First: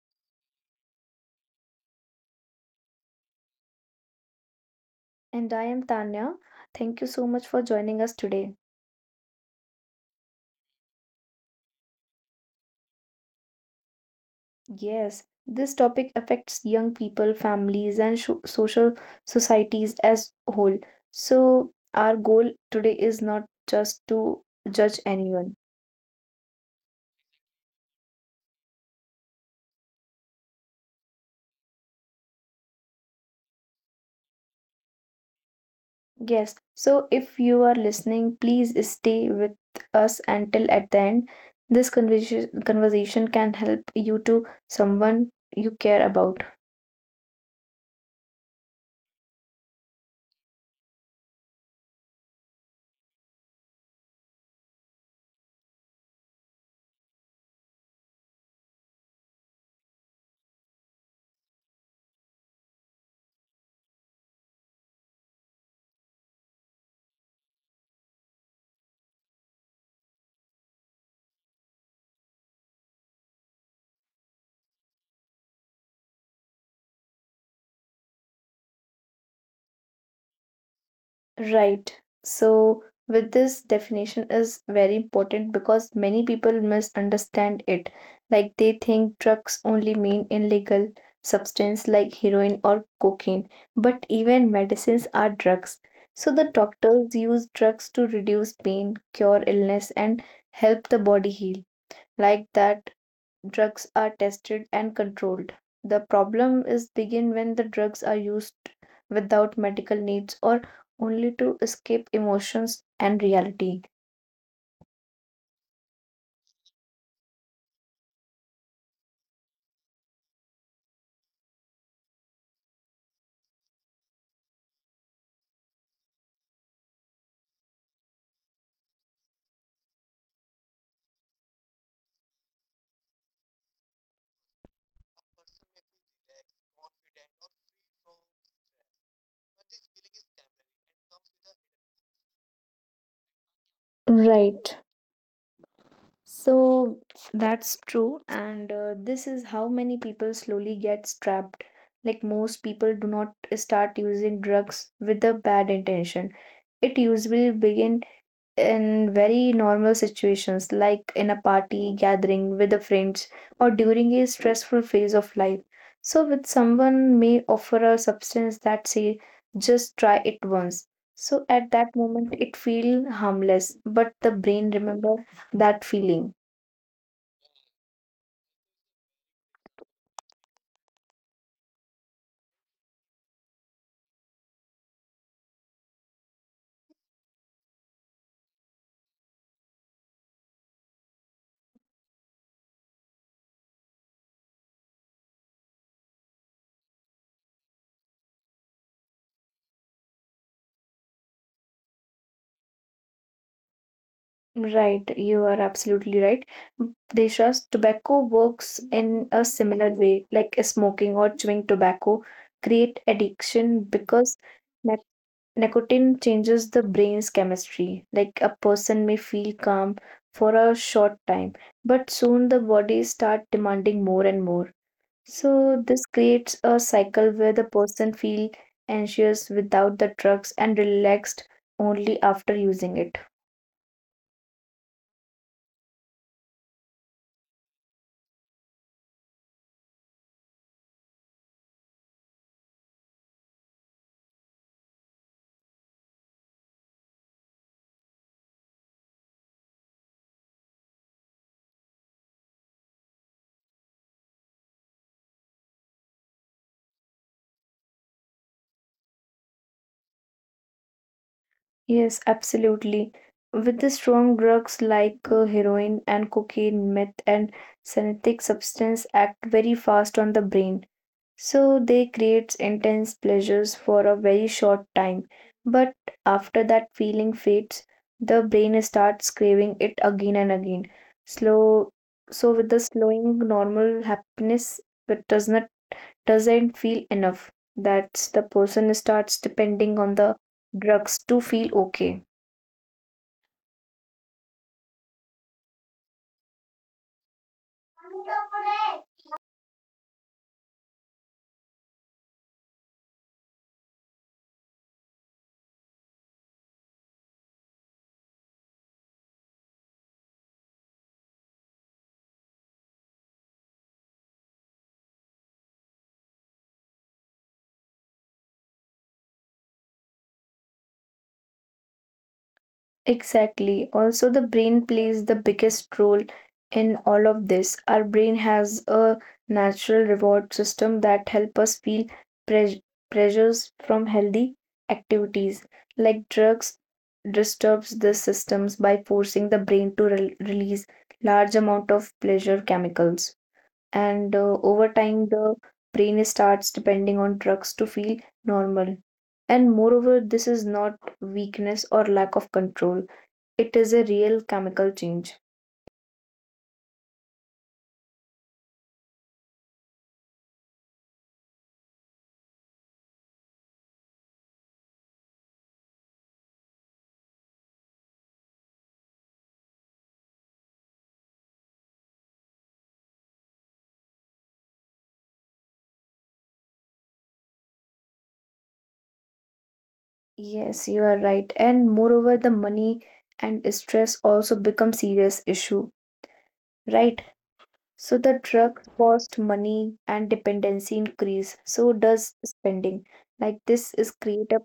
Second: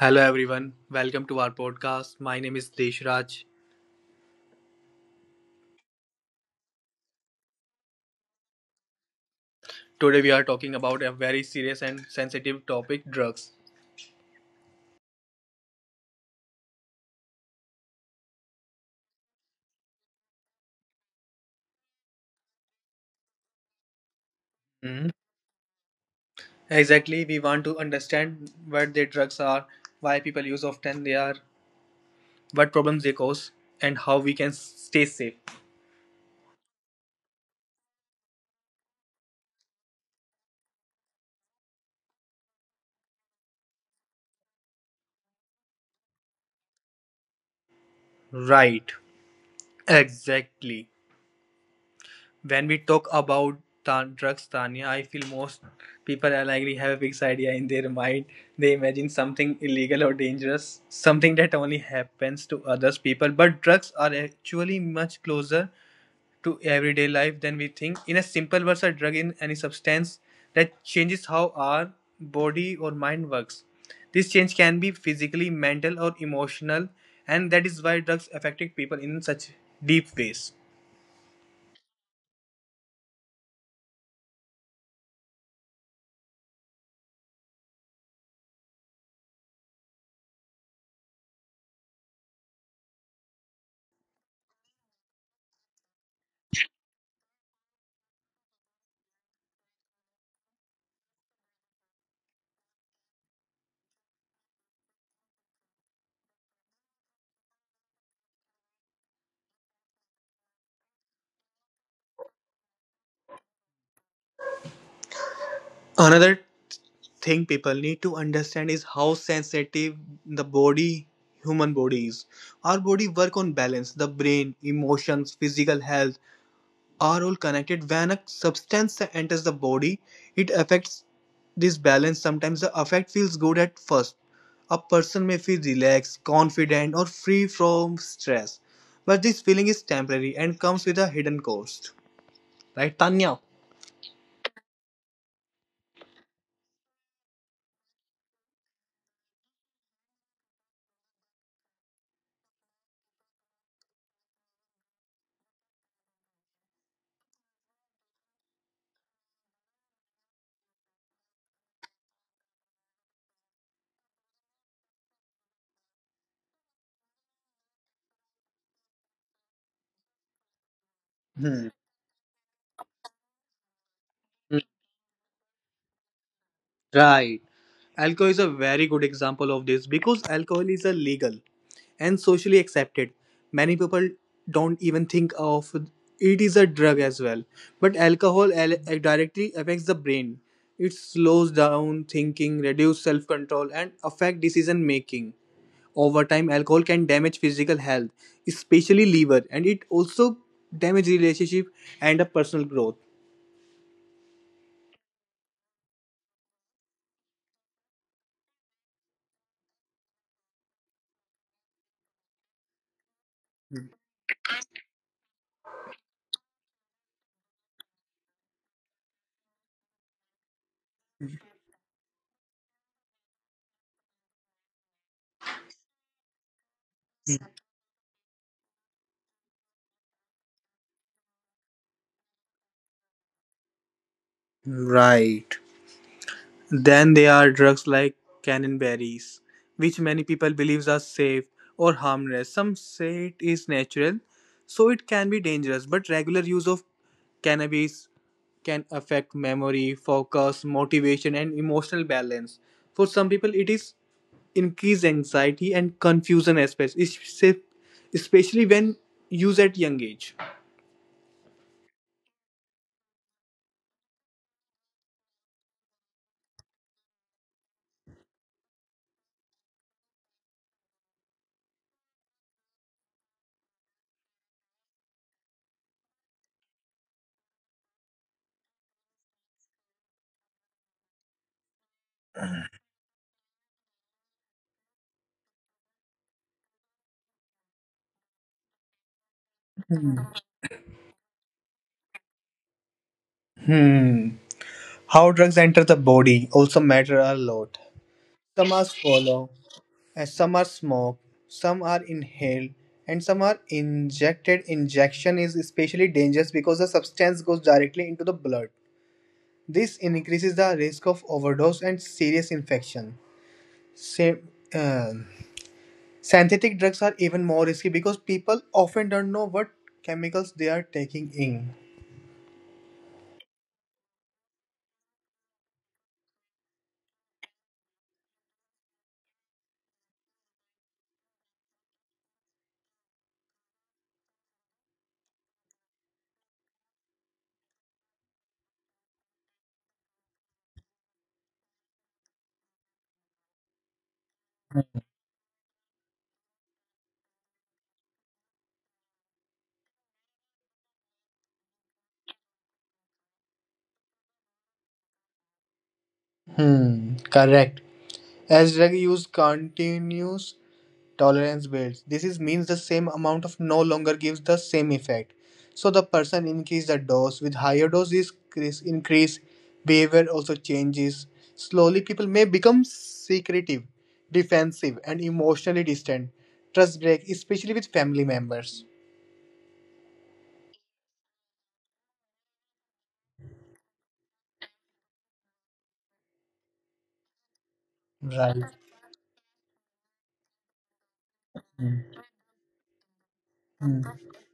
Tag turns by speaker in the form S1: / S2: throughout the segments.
S1: Hello everyone, welcome to our podcast. My name is Deshraj.
S2: And I am Tanya. Thank you so much for joining us today.
S1: Today we are talking about a very serious and sensitive topic, drugs.
S2: Yes, this topic affects young people, families, and sho social societies as a whole. So, our goal today is not just to judge
S1: Mhm.
S2: anyone.
S1: Exactly, we want to understand what the drugs are, why people use often they are, what problems they cause, and how we can stay safe.
S2: Yes, so if you are listening, please stay with us until at the end. This conversation can help you to someone you care about.
S1: Right. Exactly. When we talk about drugs, Tanya, I feel most people are likely have a fixed idea in their mind. They imagine something illegal or dangerous, something that only happens to others people. But drugs are actually much closer to everyday life than we think. In a simple words, a drug in any substance that changes how our body or mind works. This change can be physically, mental, or emotional, and that is why drugs affected people in such deep ways.
S2: Right. So, with this definition is very important because many people misunderstand it. Like they think drugs only mean illegal substance like heroin or cocaine, but even medicines are drugs. So the doctors use drugs to reduce pain, cure illness, and help the body heal. Like that drugs are tested and controlled. The problem is begin when the drugs are used without medical needs or only to escape emotions and reality.
S1: Another thing people need to understand is how sensitive the body human body is. Our body work on balance, the brain, emotions, physical health are all connected. When a substance enters the body, it affects this balance. Sometimes the effect feels good at first, a person may feel relaxed, confident, or free from stress, but this feeling is temporary and comes with a hidden cost, right, Tanya?
S2: Right. So that's true, and this is how many people slowly get trapped. Like most people do not start using drugs with a bad intention. It usually begin in very normal situations like in a party gathering with the friends or during a stressful phase of life, so with someone may offer a substance that say just try it once. So at
S1: Hmm.
S2: that moment it feel harmless, but the brain remember that feeling.
S1: Right. Alcohol is a very good example of this because alcohol is a legal and socially accepted. Many people don't even think of it is a drug as well. But directly affects the brain. It slows down thinking, reduce self-control, and affect decision making. Over time, alcohol can damage physical health, especially liver, and it also damage relationship and a personal growth.
S2: Right, you are absolutely right. Desha's tobacco works in a similar way, like smoking or chewing tobacco create addiction because nic- nicotine changes the brain's chemistry. Like a person may feel calm for a short time, but soon the body start demanding more and more. So this creates a cycle where the person feel anxious without the drugs and relaxed only after using it.
S1: Right. Then there are drugs like cranberries, which many people believe are safe or harmless. Some say it is natural, so it can be dangerous. But regular use of cannabis can affect memory, focus, motivation, and emotional balance. For some people, it is increased anxiety and confusion aspects, especially when used at young age.
S2: Yes, absolutely. With the strong drugs like heroin and cocaine, meth and synthetic substance act very fast on the brain. So they creates intense pleasures for a very short time. But after that feeling fades, the brain starts craving it again and again. Slow So with the slowing normal happiness it doesn't feel enough. That's the person starts depending on the drugs to feel okay.
S1: Hmm. How drugs enter the body also matter a lot. Some are swallow, as some are smoked, some are inhaled, and some are injected. Injection is especially dangerous because the substance goes directly into the blood. This increases the risk of overdose and serious infection. Sa- uh, Synthetic drugs are even more risky because people often don't know what chemicals they are taking in.
S2: Exactly. Also, the brain plays the biggest role in all of this. Our brain has a natural reward system that help us feel pres- pressures from healthy activities, like drugs disturbs the systems by forcing the brain to release large amount of pleasure chemicals. And over time, the brain starts depending on drugs to feel normal. And moreover, this is not weakness or lack of control, it is a real chemical change.
S1: Hmm, correct. As drug use continues, tolerance builds. This is means the same amount of no longer gives the same effect. So the person increase the dose. With higher doses increase, behavior also changes. Slowly people may become secretive, defensive, and emotionally distant. Trust break, especially with family members.
S2: Yes, you are right. And moreover, the money and stress also become serious issue, right? So the
S1: Right.
S2: drug cost, money and dependency increase. So
S1: Hmm.
S2: does spending. Like this is
S1: Hmm.
S2: create a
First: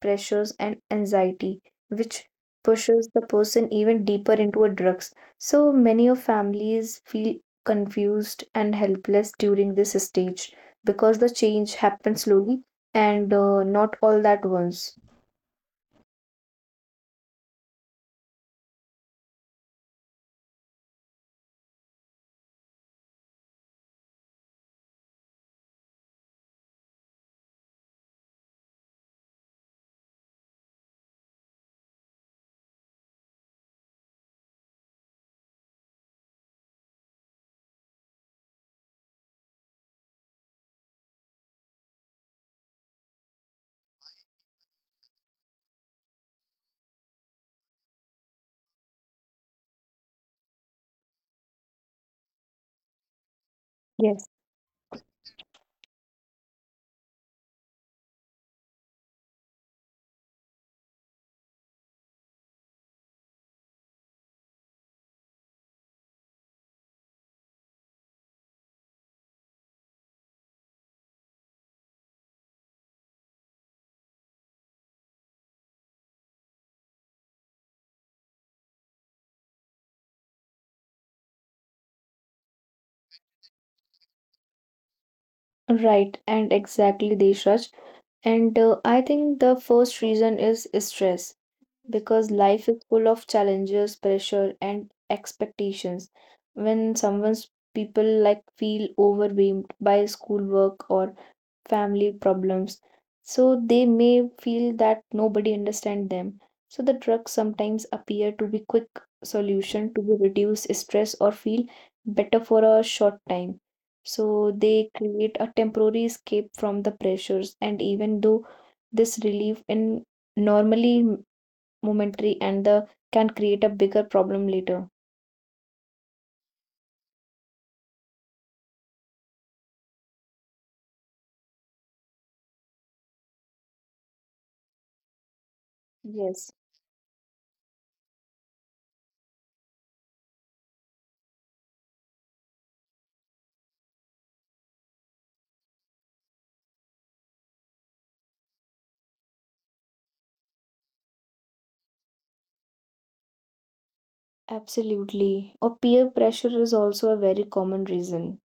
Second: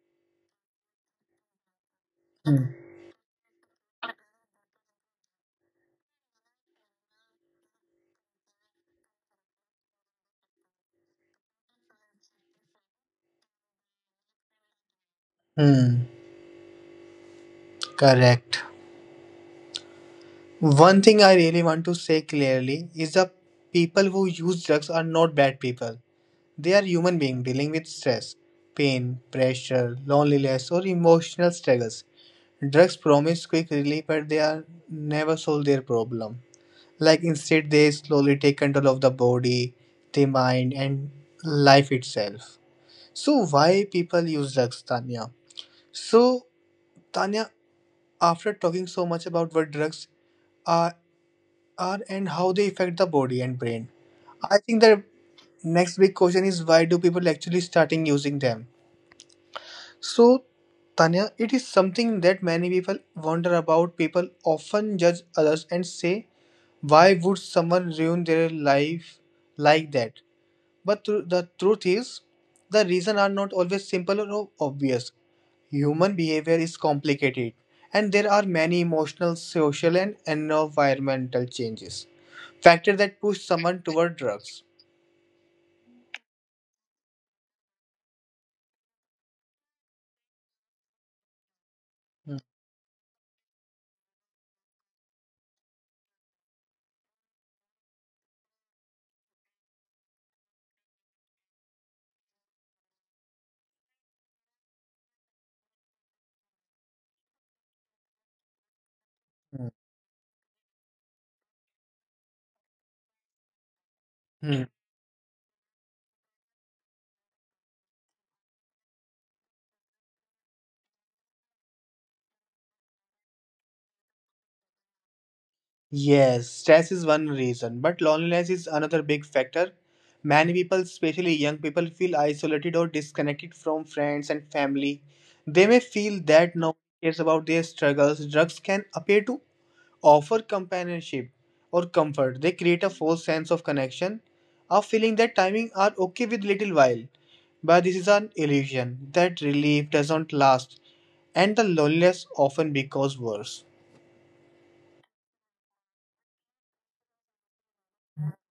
S2: pressures and anxiety which
S1: Hmm.
S2: pushes the person even deeper into a drugs, so many of families feel confused and helpless during this stage because the change happens slowly and not all at once.
S1: Hmm. Correct. One thing I really want to say clearly is that people who use drugs are not bad people. They are human beings dealing with stress, pain, pressure, loneliness, or emotional struggles. Drugs promise quick relief, but they are never solve their problem. Like instead, they slowly take control of the body, the mind, and life itself. So why people use drugs, Tanya? So Tanya, after talking so much about what drugs are are and how they affect the body and brain.
S2: Yes.
S1: I think the next big question is why do people actually starting using them? So Tanya, it is something that many people wonder about. People often judge others and say, why would someone ruin their life like that? But the truth is, the reasons are not always simple or obvious. Human behavior is complicated, and there are many emotional, social, and environmental changes. Factors that push someone toward drugs.
S2: Right, and exactly, Deshraj. And I think the first reason is stress, because
S1: Hmm,
S2: life is full of challenges, pressure, and expectations. When someone's people like feel overwhelmed by schoolwork or family problems, so they may feel that nobody understands them. So the drugs sometimes appear to be quick
S1: hmm,
S2: solution to reduce stress or feel better for a short time. So
S1: hmm.
S2: they create a temporary escape from the pressures, and even though this relief in normally momentary and the can create a bigger problem later.
S1: Yes, stress is one reason, but loneliness is another big factor. Many people, especially young people, feel isolated or disconnected from friends and family. They may feel
S2: Yes,
S1: that no one cares about their struggles. Drugs can appear to offer companionship or comfort. They create a false sense of connection, a feeling that timing are okay with little while. But this is an illusion. That relief doesn't last, and the loneliness often becomes worse.
S2: absolutely. Or peer pressure is also a very common reason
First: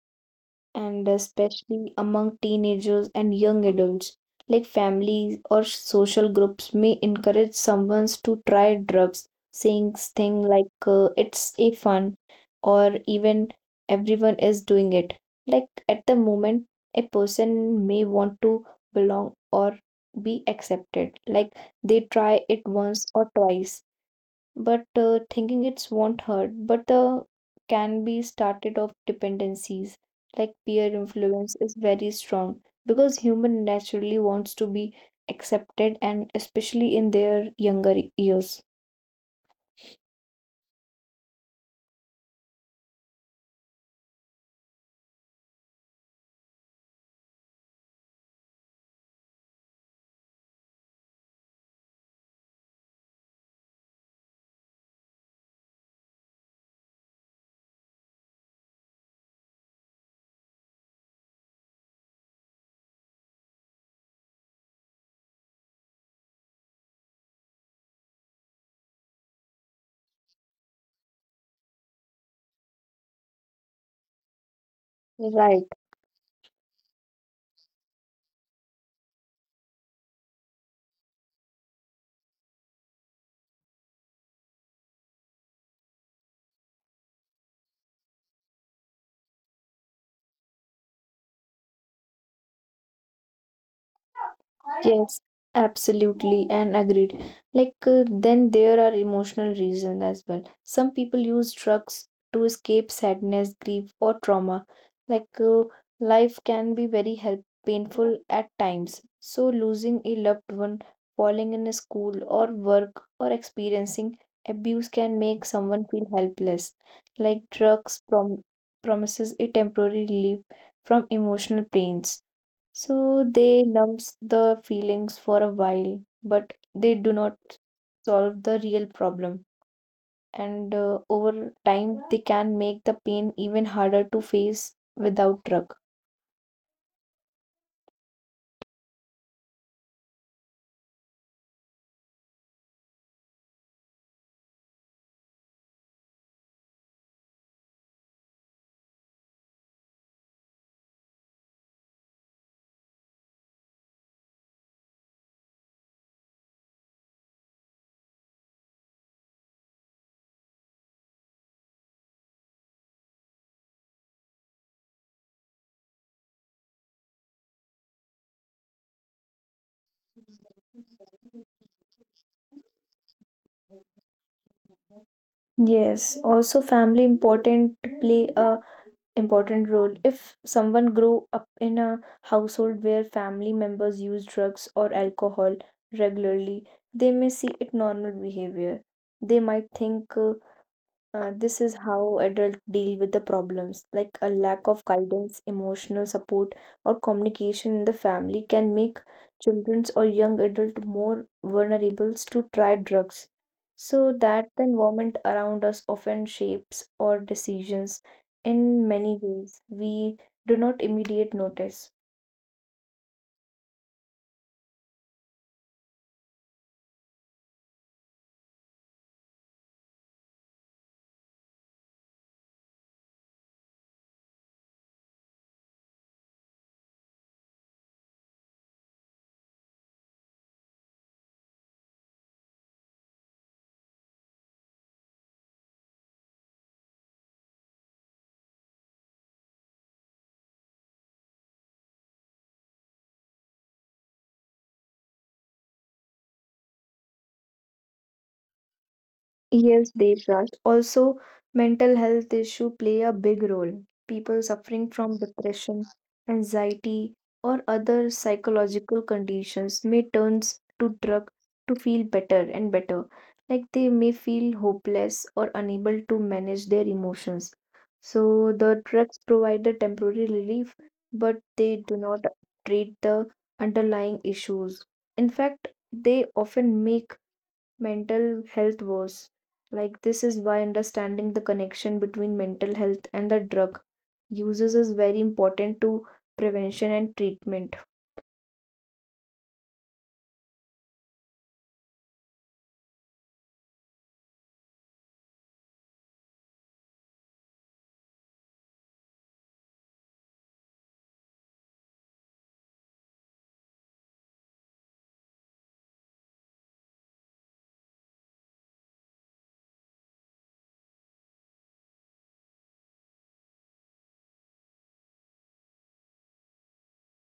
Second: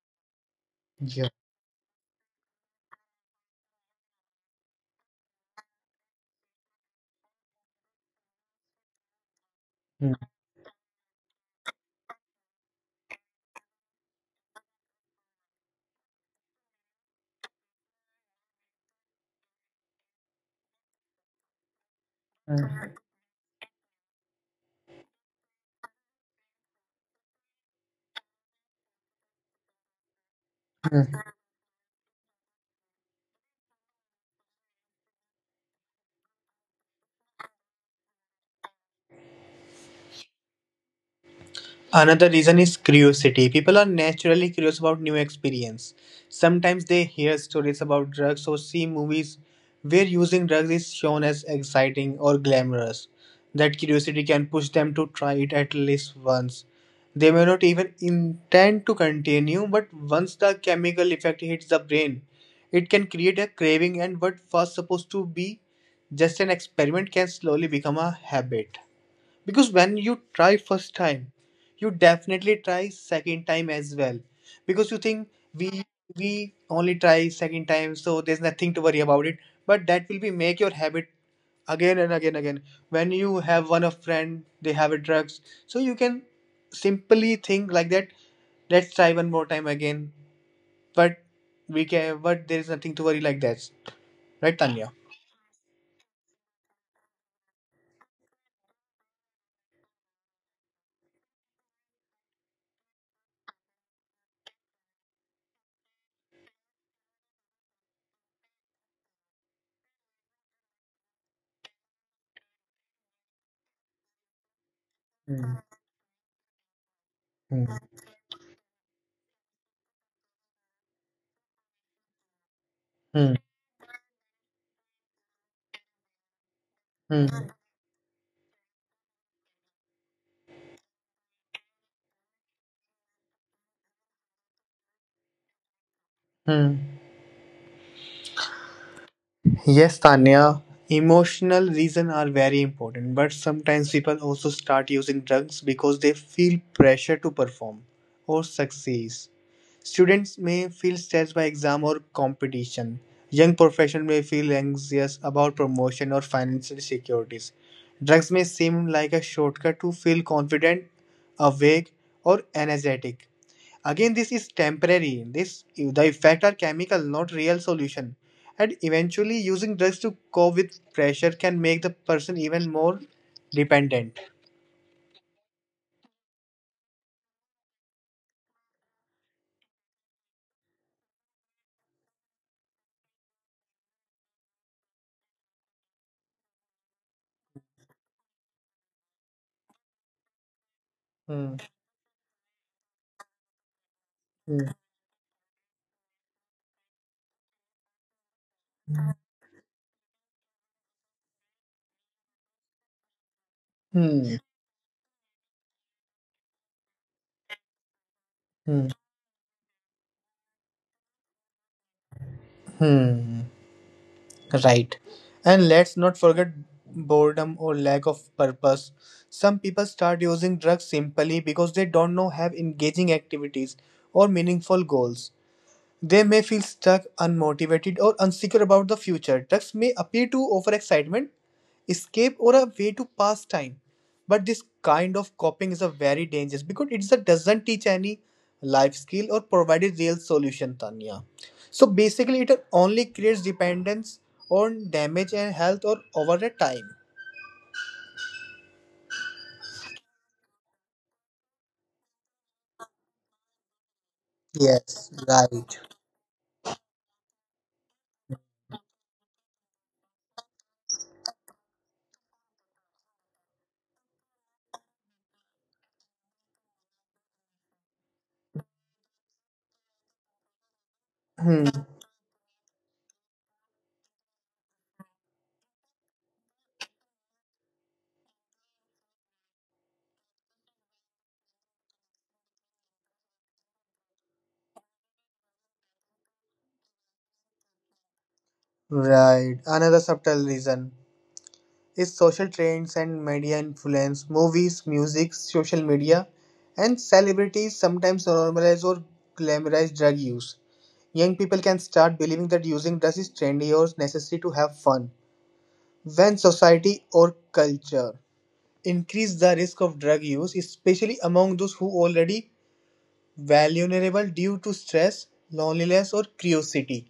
S2: and
S1: Yeah.
S2: especially among teenagers and young adults. Like families or social groups may encourage someone to try drugs, saying things like it's a fun or even everyone is doing it. Like at the moment, a person may want to belong or be accepted. Like they try it once or twice but thinking it's won't hurt but the can be started of dependencies. Like peer influence is very strong because human naturally wants to be accepted and especially in their younger years.
S1: Another reason is curiosity. People are naturally curious about new experience. Sometimes they hear stories about drugs or see movies where using drugs is shown as exciting or glamorous. That curiosity can push them to try it at least once. They may not even intend to continue, but once the chemical effect hits the brain, it can create a craving, and what was supposed to be just an experiment can slowly become a habit, because when you try first time, you definitely try second time as well, because you think
S2: Right.
S1: we we only try second time, so there's nothing to worry about it, but that will be make your habit again and again again. When you have one of friend, they have a drugs, so you can simply think like that, let's try one more time again, but we can, but there is nothing to worry like that, right, Tanya?
S2: Yes, absolutely, and agreed. Then there are emotional reasons as well. Some people use drugs to escape sadness, grief, or trauma. Like, uh, Life can be very help painful at times. So, losing a loved one, falling in a school or work, or experiencing abuse can make
S1: Hmm.
S2: someone feel helpless. Like,
S1: Hmm.
S2: drugs promises a temporary relief from emotional pains, so
S1: Hmm.
S2: they numb the feelings for a while, but they do not
S1: Hmm.
S2: solve the real problem. And over time, they can make the pain even harder to face without drug.
S1: Hmm. Yes, Tanya, emotional reasons are very important, but sometimes people also start using drugs because they feel pressure to perform or succeed. Students may feel stressed by exam or competition. Young professionals may feel anxious about promotion or financial securities. Drugs may seem like a shortcut to feel confident, awake, or energetic. Again, this is temporary. This the effect are chemical, not real solution. And eventually, using drugs to cope with pressure can make the person even more dependent.
S2: Yes, also family important play a important role. If someone grow up in a household where family members use drugs or alcohol regularly, they may see it normal behavior. They might think this
S1: Hmm.
S2: is how adults deal with the problems. Like a lack
S1: Hmm.
S2: of guidance, emotional support, or communication in the family can make children's or young adults more vulnerable to try drugs. So
S1: Hmm.
S2: that the environment around us often shapes our decisions in
S1: Hmm.
S2: many ways we do not immediate notice.
S1: Hmm. Right. And let's not forget boredom or lack of purpose. Some people start using drugs simply because they don't know have engaging activities or meaningful goals. They may feel stuck, unmotivated, or unsecure about the future. Drugs may appear to offer excitement, escape, or a way to pass time. But this kind of coping is a very dangerous because doesn't teach any life skill or provide a real solution, Tanya. So basically, it only creates dependence on damage and health or over the time.
S2: Yes, Devraj. Also, mental health issue play a big role. People suffering from
S1: Yes,
S2: depression,
S1: right.
S2: anxiety, or other psychological conditions may turn to drug to feel better and better. Like they may feel hopeless or unable to manage their emotions. So the drugs provide a temporary relief, but
S1: Hmm.
S2: they do not treat the underlying issues. In fact, they often make mental health woes. Like, this is why understanding the connection between mental health and the drug uses is very important to prevention and treatment.
S1: Right. Another subtle reason is social trends and media influence. Movies, music, social media, and celebrities sometimes normalize or glamorize drug use. Young people can start believing that using drugs is trendy or necessary to have fun. When society or culture increase the risk of drug use, especially among those who already vulnerable due to stress, loneliness, or curiosity.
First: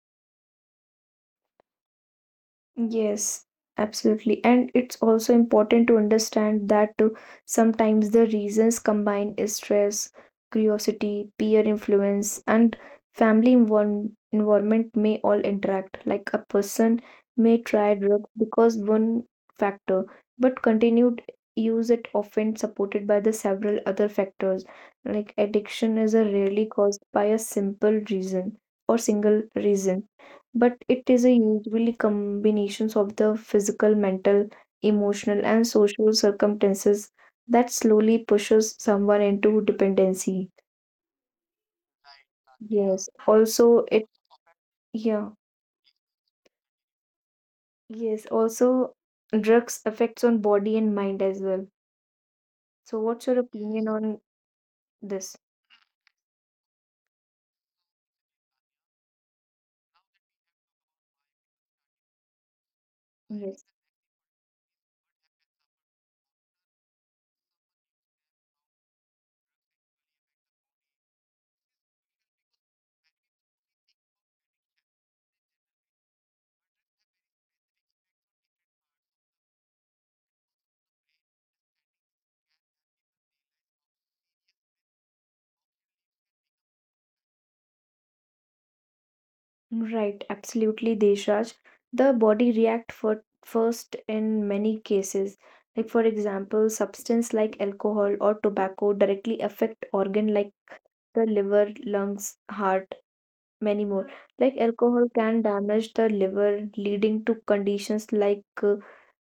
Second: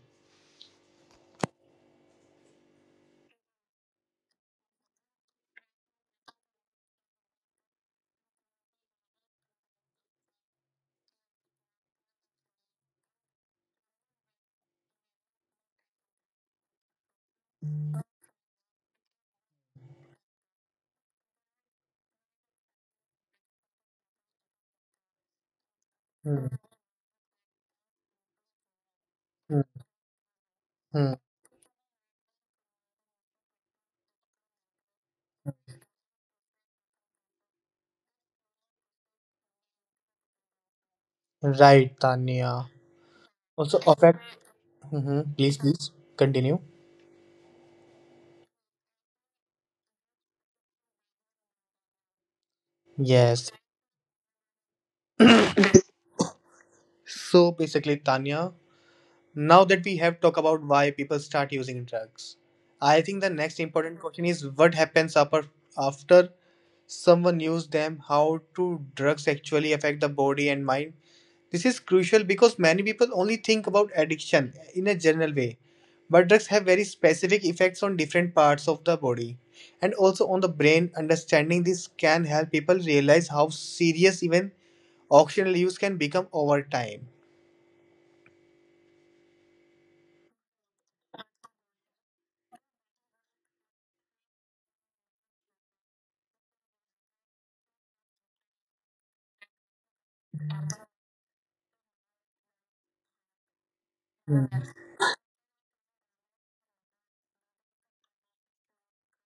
S2: Yes, absolutely. And it's also important to understand that sometimes the reasons combined is stress, curiosity, peer influence, and family environment may all interact. Like a person may try drugs because one factor, but continued use it often supported by the several other factors. Like addiction is a
S1: Hmm,
S2: rarely caused by a simple reason or single
S1: hmm,
S2: reason, but it
S1: hmm.
S2: is a usually combinations of the physical, mental, emotional, and social circumstances that slowly pushes someone into dependency.
S1: Right, Tanya.
S2: Yes.
S1: Also
S2: Also, it
S1: affect.
S2: yeah.
S1: Mhm. Please continue.
S2: Yes. Also, drugs affects on body and mind as well. So, what's your
S1: Yes.
S2: opinion on this?
S1: So basically, Tanya, now that we have talked about why people start using drugs, I think the next
S2: Yes.
S1: important question is what happens upper, after someone uses them, how do drugs actually affect the body and mind? This is crucial because many people only think about addiction in a general way, but drugs have very specific effects on different parts of the body and also on the brain. Understanding this can help people realize how serious even occasional use can become over time.
S2: Right, absolutely, Deshraj. The body react for first in many cases. Like for example, substance like alcohol or tobacco directly affect organ like the liver, lungs, heart, many more.
S1: Hmm.
S2: Like alcohol can damage the liver, leading to conditions like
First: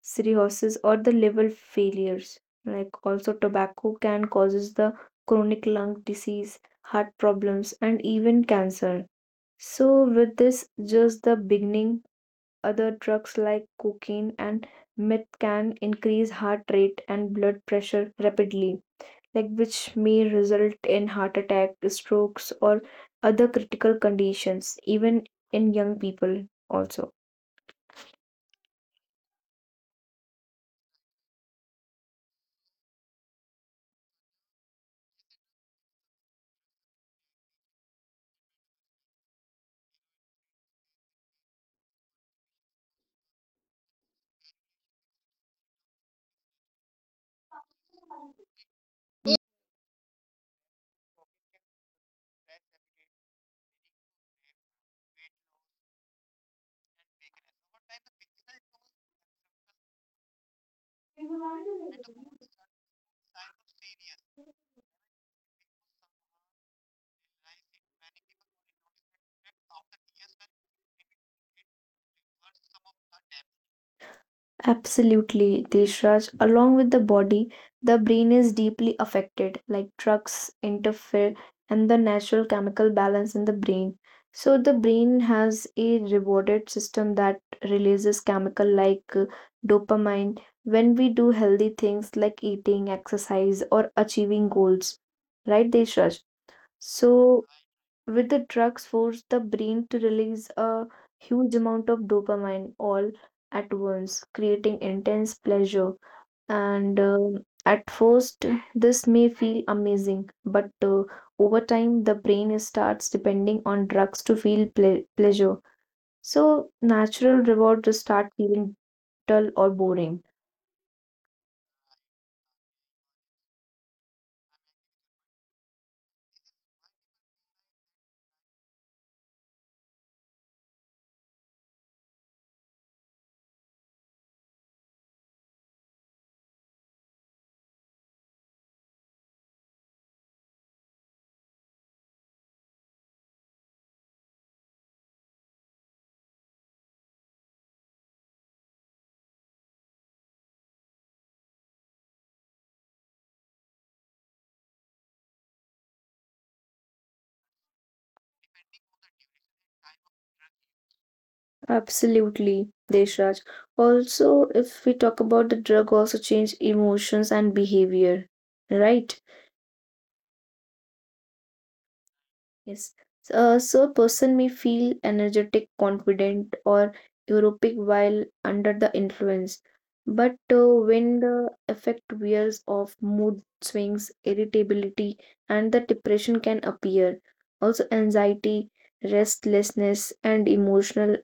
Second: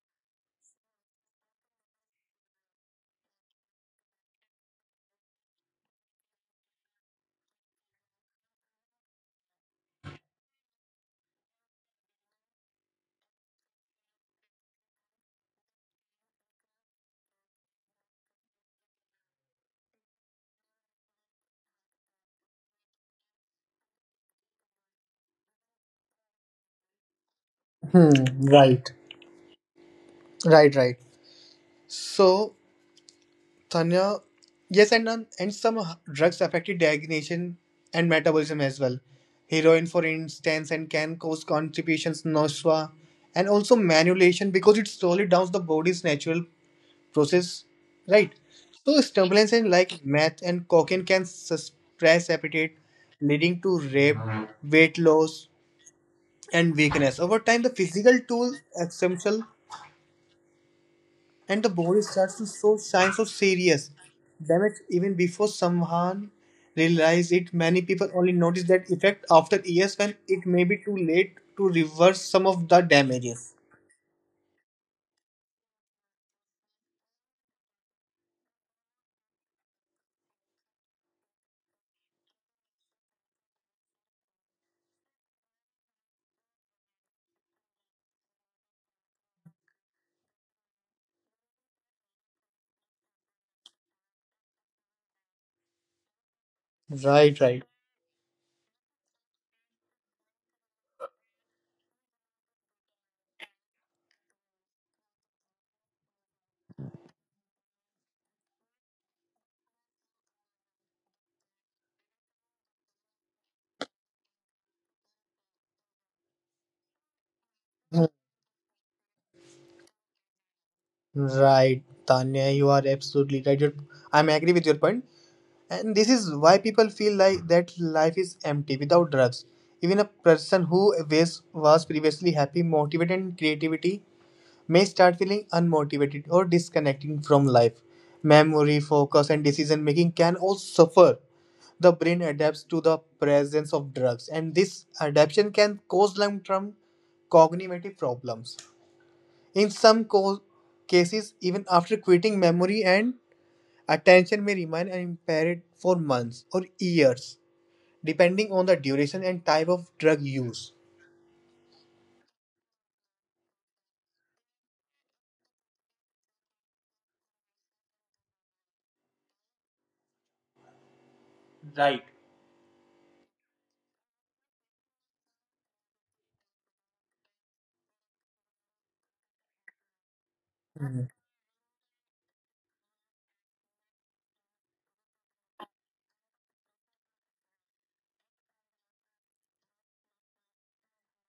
S2: cirrhosis or the liver failures. Like also, tobacco can causes the chronic lung disease, heart problems, and even cancer. So, with this just the beginning, other drugs like cocaine and meth can increase heart rate and blood pressure rapidly, like which may result in heart attack, strokes, or other critical conditions, even in young people also.
S1: Hmm. Right. Right. Right. So Tanya, yes, and and some drugs affected digestion and metabolism as well. Heroin, for instance, and can cause constipations, nausea, and also manipulation because it slowly downs the body's natural process. Right. So stimulants and like meth and cocaine can suppress appetite, leading to rape, weight loss, and weakness. Over time, the physical toll essential and the body starts to show signs of serious damage even before someone realizes it. Many people only notice that effect after years when it may be too late to reverse some of the damages.
S2: Absolutely, Deshraj. Along with the body, the brain is deeply affected, like drugs interfere and the natural chemical balance in the brain. So, the brain has a rewarded system that releases chemical like dopamine when we do healthy things like eating, exercise, or achieving goals. Right, Deshraj?
S1: Right,
S2: So,
S1: right.
S2: with the drugs force the brain to release a huge amount of dopamine all at once, creating intense pleasure. And at first this may feel amazing but over time the brain starts depending on drugs to feel pleasure, so natural reward just start feeling dull or boring.
S1: Right, Tanya, you are absolutely right. You're, I'm agree with your point, and this is why people feel like that life is empty without drugs. Even a person who was previously happy, motivated, and creativity may start feeling unmotivated or disconnecting from life. Memory, focus, and decision making can all suffer. The brain adapts to the presence of drugs, and this adaptation can cause long term cognitive problems. In cases, even after quitting, memory and attention may remain impaired for months or years, depending on the duration and type of drug use.
S2: Absolutely, Deshraj. Also, if we talk about the drug, also change emotions and behavior, right?
S1: Right.
S2: Yes. So a person may feel energetic, confident, or euphoric while under the influence. But
S1: Hmm.
S2: when the effect wears off, mood swings, irritability, and the depression can appear. Also, anxiety, restlessness, and emotional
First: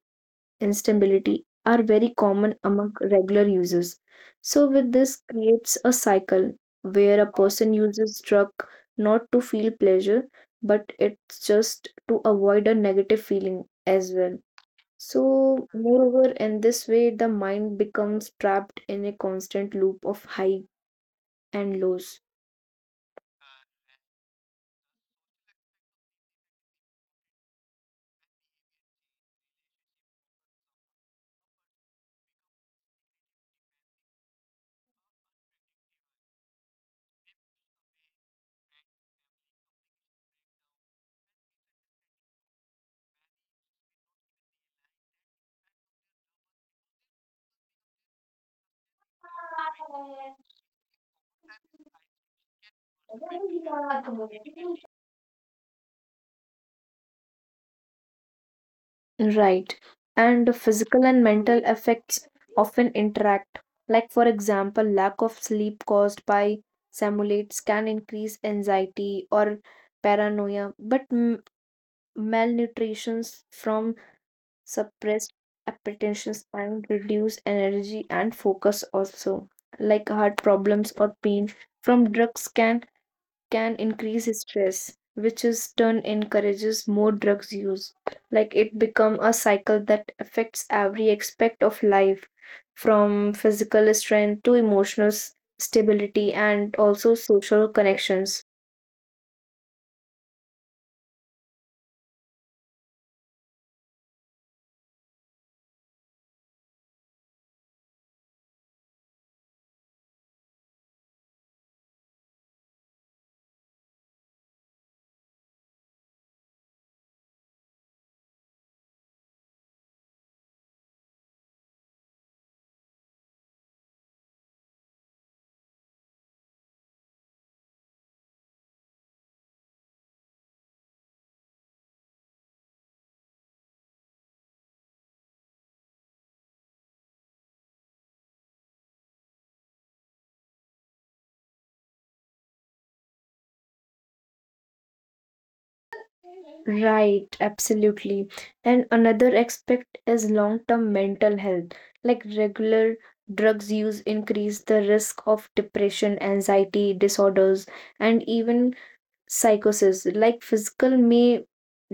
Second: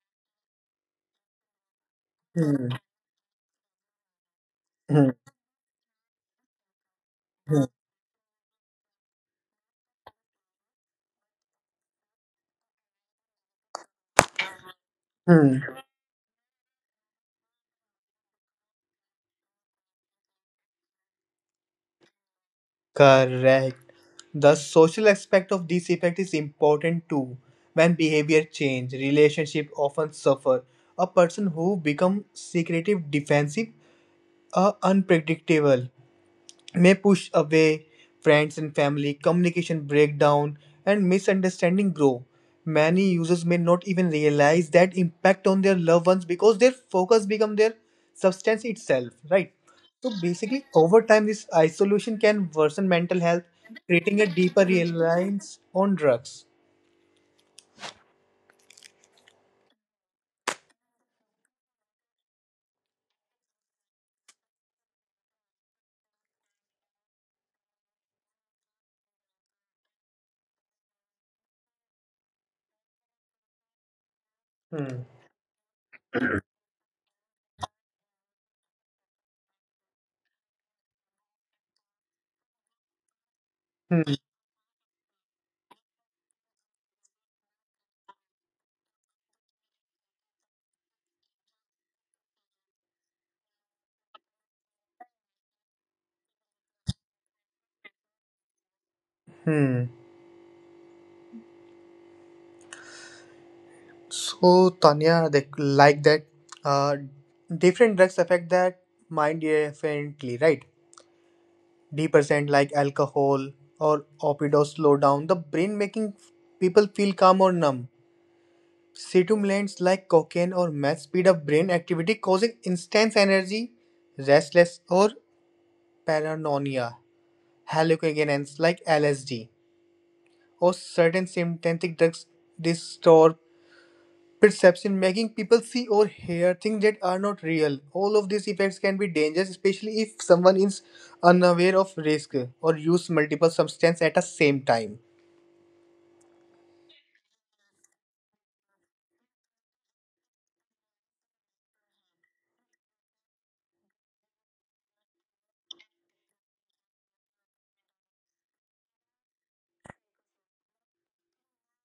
S2: instability are very common
S1: Hmm.
S2: among regular users. So, with
S1: Hmm.
S2: this creates a cycle where a
S1: Hmm.
S2: person uses drug not to feel pleasure, but it's just to avoid a negative feeling as well.
S1: Hmm.
S2: So, moreover, in this way, the mind becomes trapped in a constant loop of high and lows.
S1: Correct. The social aspect of this effect is important too. When behavior change, relationship often suffer. A person who becomes secretive, defensive, unpredictable may push away friends and family, communication breakdown, and misunderstanding grow. Many users may not even realize that impact on their loved ones because their focus become their substance itself, right? So basically, over time, this isolation can worsen mental health, creating a deeper reliance on drugs.
S2: Right. And the physical and mental effects often interact. Like, for example, lack of sleep caused by simulates can increase anxiety or paranoia, but malnutrition from
S1: Hmm.
S2: suppressed appetitions can reduce energy and focus also. Like heart problems or pain from drugs can
S1: Hmm.
S2: increase his stress, which in turn encourages more drugs use. Like it become a cycle that affects every aspect of life, from physical strength to emotional stability and also social connections.
S1: Hmm. So Tanya, they like that. Uh, Different drugs affect that mind differently, right? Depressant like alcohol or opioids slow down the brain, making people feel calm or numb. Stimulants like cocaine or meth speed up brain activity, causing intense energy, restlessness, or paranoia. Hallucinogens like LSD or certain synthetic drugs distort perception, making people see or hear things that are not real. All of these effects can be dangerous, especially if someone is unaware of risk or use multiple substances at the same time.
S2: Right, absolutely. And another aspect is long-term mental health. Like regular drugs use increase the risk of depression, anxiety disorders, and even psychosis. Like physical may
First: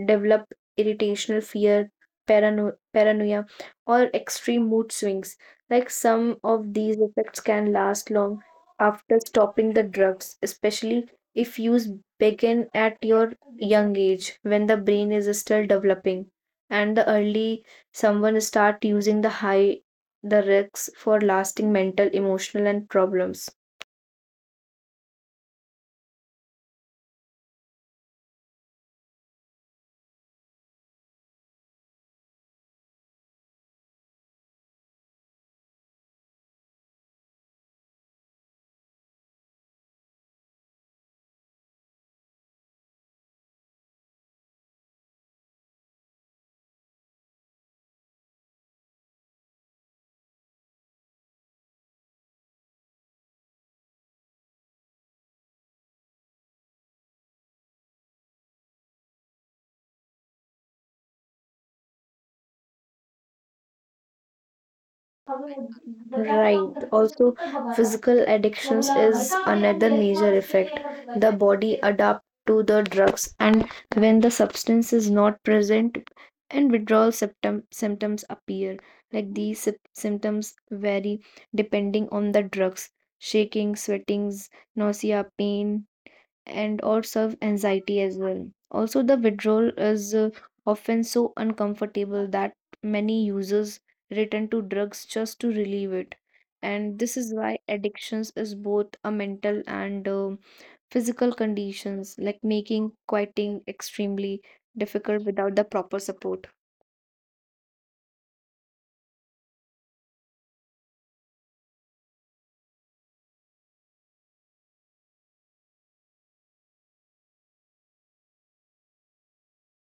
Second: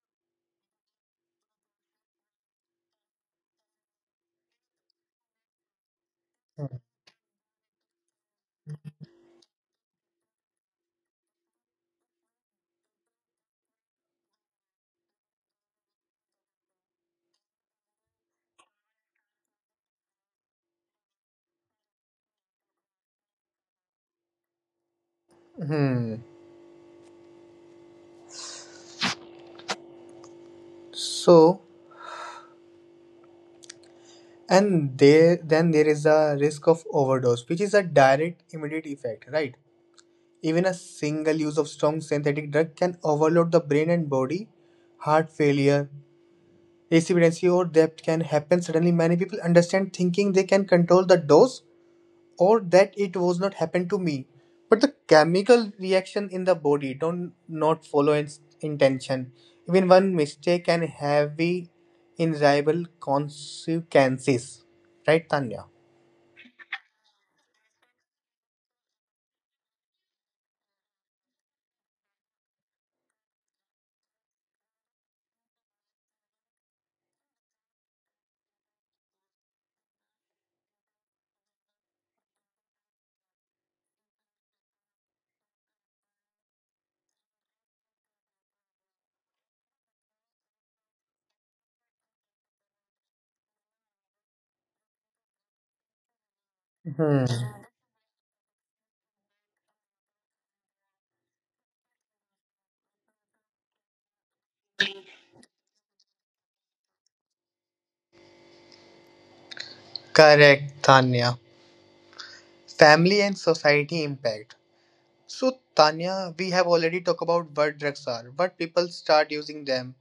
S2: develop irritational fear, paranoia, or extreme mood swings. Like some of these effects can last long after stopping the drugs, especially if use begin at your young age when the brain is still developing. And the early someone start using, the high the risks for lasting mental emotional and problems.
S1: Hmm. So, and there then there is a risk of overdose, which is a direct immediate effect, right? Even a single use of strong synthetic drug can overload the brain and body. Heart failure, precipitancy, or death can happen suddenly. Many people understand, thinking they can control the dose or that it was not happen to me, but the chemical reaction in the body don't not follow its intention. Even one mistake can have the invisible consequences, right, Tanya?
S2: Right. Also, physical addictions is another major effect. The body adapts to the drugs, and when the substance is not present, and symptoms appear. Like these symptoms vary depending on the drugs: shaking, sweatings, nausea, pain, and or serve anxiety as well. Also, the withdrawal is often so uncomfortable that many users return to drugs just to relieve it. And this
S1: Hmm.
S2: is why addictions is both a mental and physical conditions, like making quitting extremely difficult without the proper support.
S1: Correct, Tanya. Family and society impact. So Tanya, we have already talked about what drugs are, what people start using them,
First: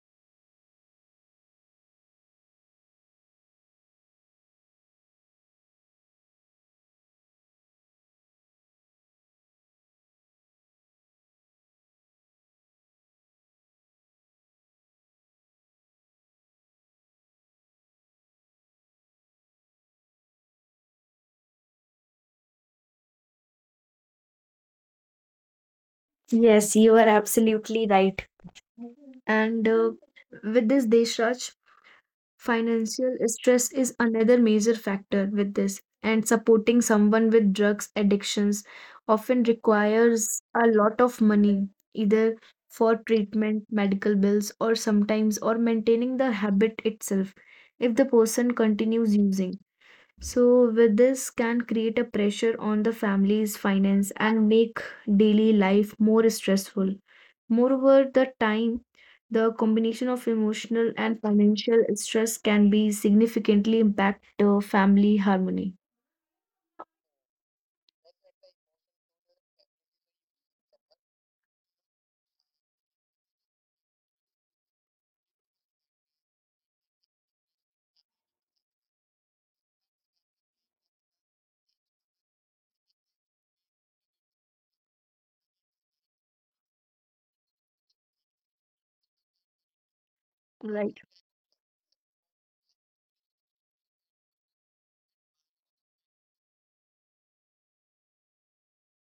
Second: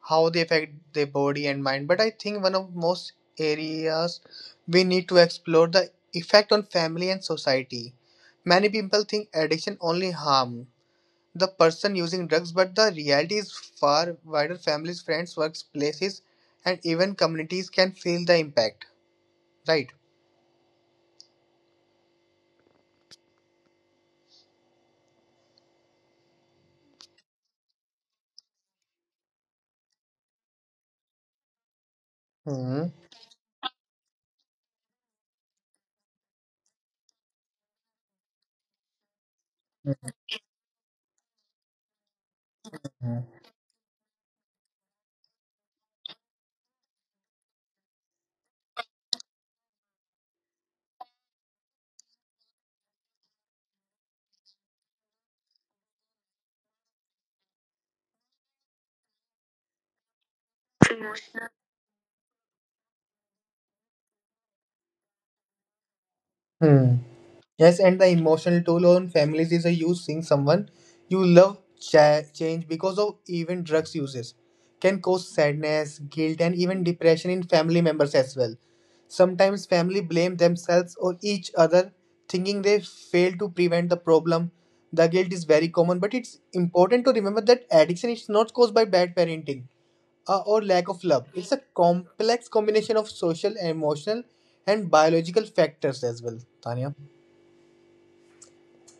S1: how they affect their body and mind. But I think one of most areas we need to explore the effect on family and society. Many people think addiction only harm the person using drugs, but the reality is far wider. Families, friends, workplaces, and even communities can feel the impact. Right?
S2: Yes, you are absolutely right. And with this, Deshraj,
S1: Hmm.
S2: financial stress is another major factor with this, and supporting someone with drugs addictions often requires a lot of money, either for treatment, medical bills, or sometimes or maintaining the habit itself if the person continues using. So, with this can create a pressure on the family's finance and make daily life more stressful. Moreover, the time, the combination of emotional and financial stress can be significantly impact the family harmony.
S1: Hmm. Yes, and the emotional toll on families is a huge thing. Someone you love change because of even drugs uses can cause sadness, guilt, and even depression in family members as well. Sometimes family blame themselves or each other, thinking they failed to prevent the problem. The guilt is very common, but it's important to remember that addiction is not caused by bad parenting or lack
S2: Right.
S1: of love. It's a complex combination of social, emotional, and biological factors as well, Tanya.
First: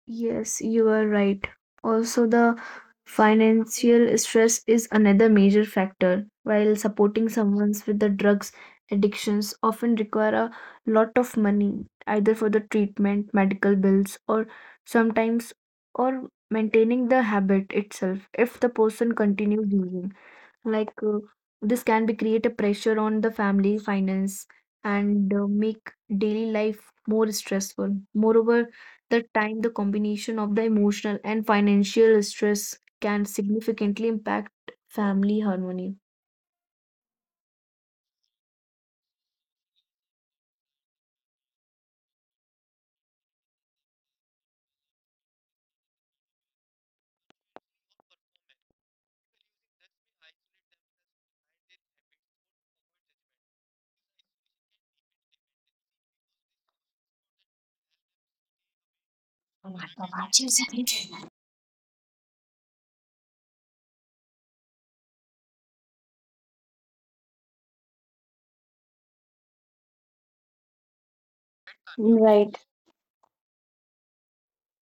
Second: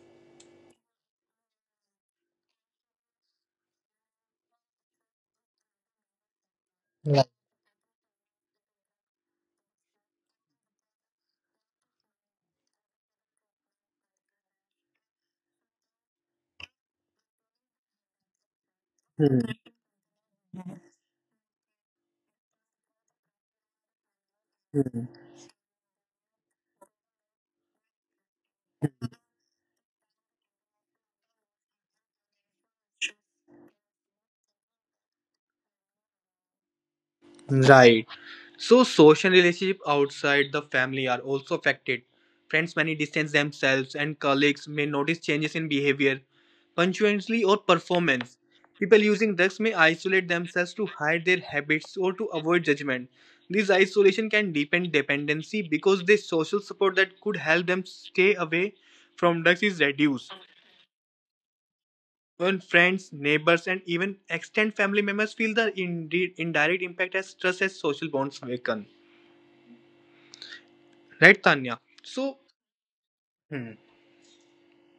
S2: Yes, you are right. Also, the financial stress is another major factor. While supporting someone with the drugs addictions often require a lot of money, either for the treatment, medical bills, or sometimes or maintaining the habit itself if the person
S1: Hmm.
S2: continues using. Like this can be create a pressure on the family finance and make daily life more stressful. Moreover, the time, the combination of the emotional and financial stress can significantly impact family harmony.
S1: Right. So social relationship outside the family are also affected. Friends may distance themselves, and colleagues may notice changes in behavior, punctuality, or performance. People using drugs may isolate themselves to hide their habits or to avoid judgment. This isolation can deepen dependency because the social support that could help them stay away from drugs is reduced. When friends, neighbors, and even extended family members feel the indirect impact as stress, as social bonds weaken. Right, Tanya? So,
S2: Right.
S1: hmm.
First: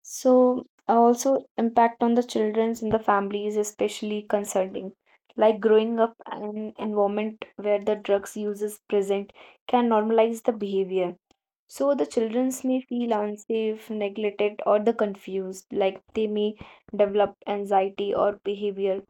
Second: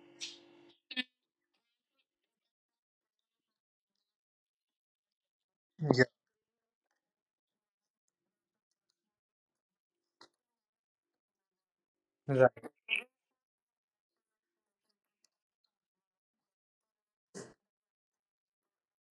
S2: So also impact on the children's and the families is especially concerning. Like growing up in an environment where the drugs use is present can normalize the behavior. So the children may feel unsafe, neglected, or the confused, like they may develop anxiety or behavior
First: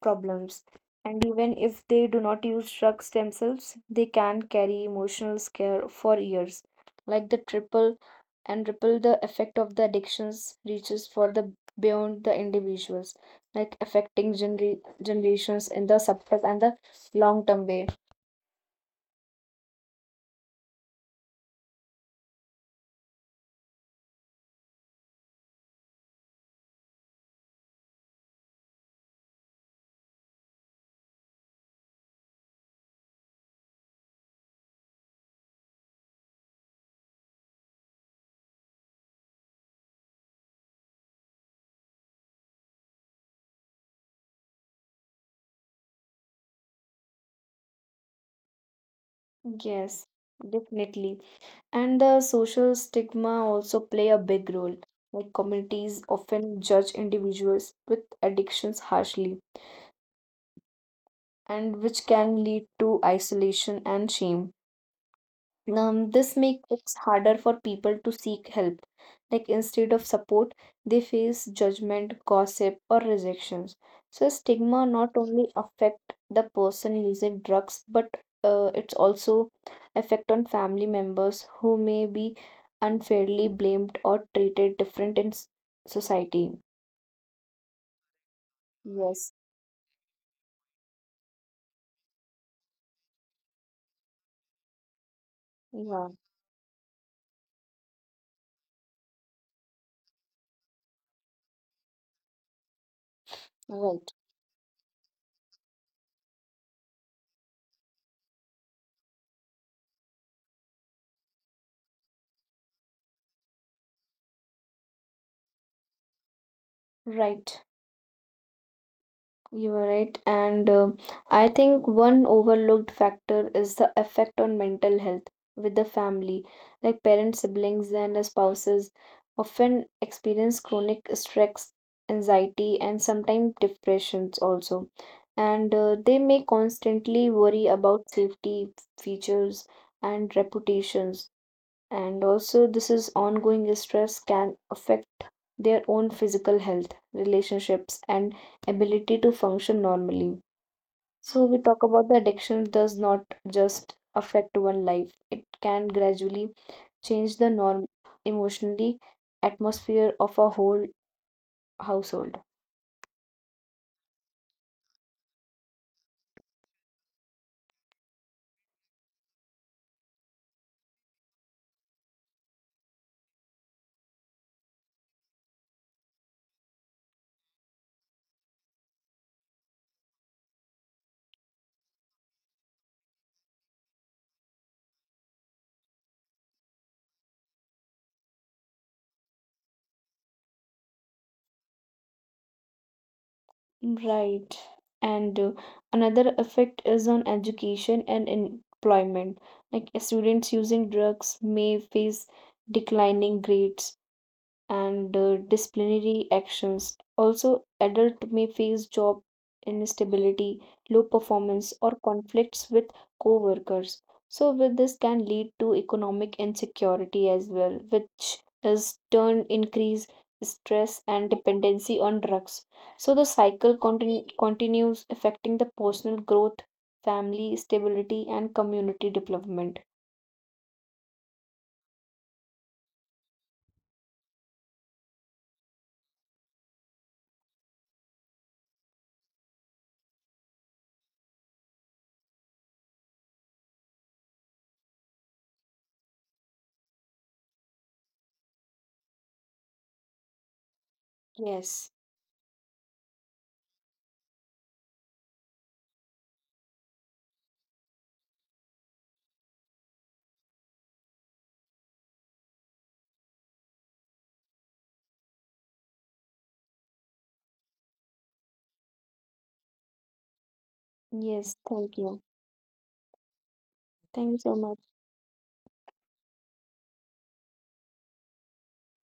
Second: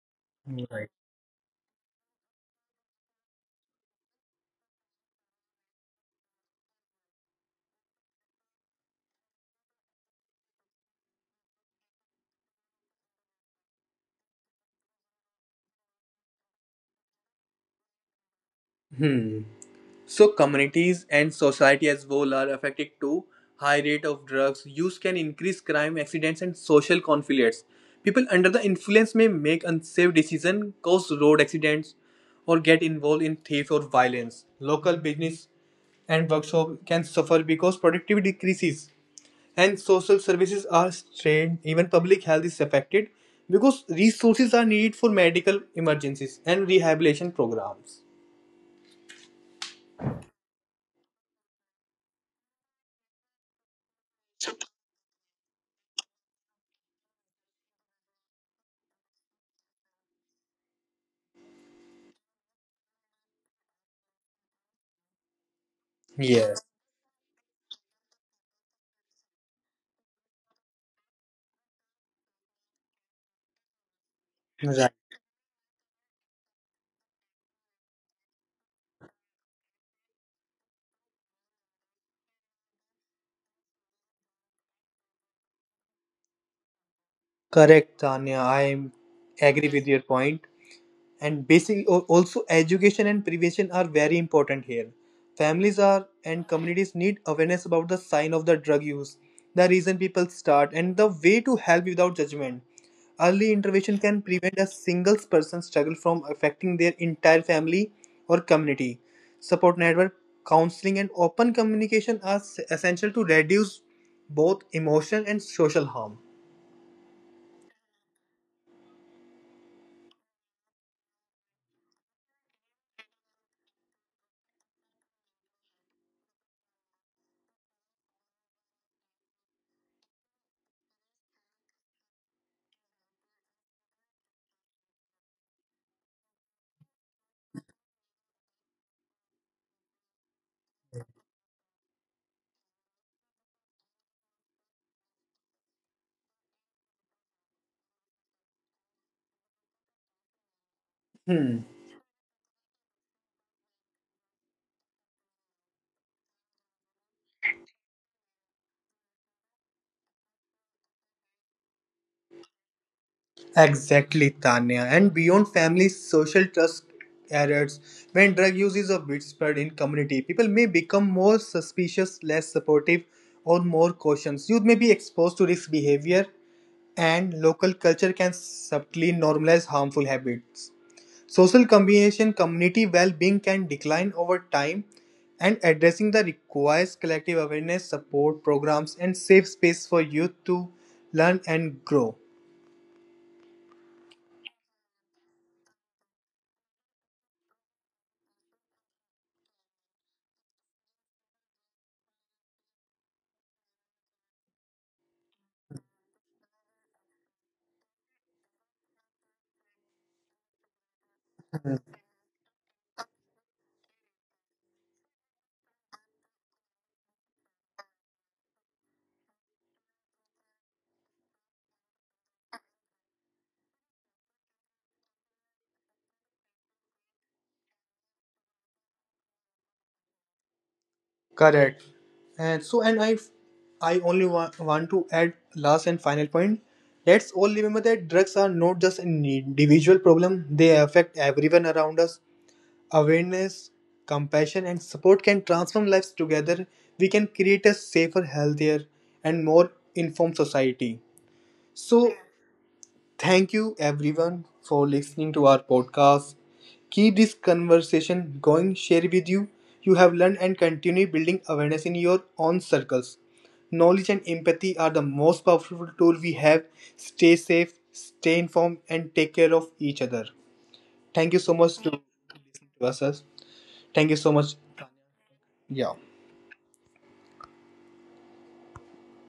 S2: problems. And even if they do not use drugs themselves, they can carry emotional scare for years. Like the triple and ripple the effect of the addictions reaches for the beyond the individuals, like affecting generations in the subtle and the long term way.
S1: So communities and society as whole are affected too. High rate of drugs use can increase crime, accidents, and social conflicts. People under the influence may make unsafe decisions, cause road accidents, or get involved in theft or violence. Local business and workshop can suffer because productivity decreases, and social services are strained. Even public health is affected because resources are needed for medical emergencies and rehabilitation programs.
S2: Yes, definitely. And the social stigma also play a big role. Like communities often judge individuals with addictions harshly, and which can lead to isolation and shame. This makes
S1: Yes.
S2: it harder for people to seek help. Like instead of support, they face judgment, gossip, or rejections. So stigma
S1: Right.
S2: not only affect the person using drugs, but it's also affect on family members who may be unfairly blamed or treated different in s- society.
S1: Correct, Tanya. I am
S2: Yes,
S1: agree with your point. And basic also education and prevention are very important here. Families
S2: yeah,
S1: are and communities need awareness about the sign of the drug use, the reason people start, and the way to help without judgment. Early intervention
S2: right.
S1: can prevent a single person's struggle from affecting their entire family or community. Support network, counseling, and open communication are essential to reduce both emotional and social harm.
S2: Right. You are right. And I think one overlooked factor is the effect on mental health with the family. Like parents, siblings, and spouses often experience chronic stress, anxiety, and sometimes depressions also. And they may constantly worry about safety features and reputations, and also this is ongoing stress can affect their own physical health, relationships, and ability to function normally. So we
S1: Hmm.
S2: talk about the addiction does not just affect one life. It can gradually change the norm, emotionally atmosphere of a whole household.
S1: Exactly, Tanya. And beyond family, social trust errors. When drug use is widespread in community, people may become more suspicious, less supportive, or more cautious. Youth may be exposed to risk behavior, and local culture can subtly normalize harmful habits. Social combination community well-being can decline over time, and addressing the requires collective awareness, support programs, and safe space for youth to learn and grow.
S2: Right. And another effect is on education and employment. Like students using drugs may face declining grades and disciplinary actions. Also, adult may face job instability, low performance, or conflicts with co-workers. So, with this can lead to economic insecurity as well, which is turn increase stress and dependency on drugs. So the cycle continues affecting the personal growth, family stability, and community development.
S1: Correct. And I only want to add last and final point. Let's all remember that drugs are not just an individual problem; they affect everyone around us. Awareness, compassion, and support can transform lives together. We can create a safer, healthier, and more informed society.
S2: Yes.
S1: So, thank you everyone for listening to our podcast. Keep this conversation going, share with you. You have learned and continue building awareness in your own circles. Knowledge and empathy are the most powerful tool we have. Stay safe, stay informed, and take care of each other. Thank you so
S2: Yes.
S1: much to
S2: Thank you.
S1: listen to us. Thank you so
S2: Thank you
S1: much.
S2: so much.
S1: Yeah.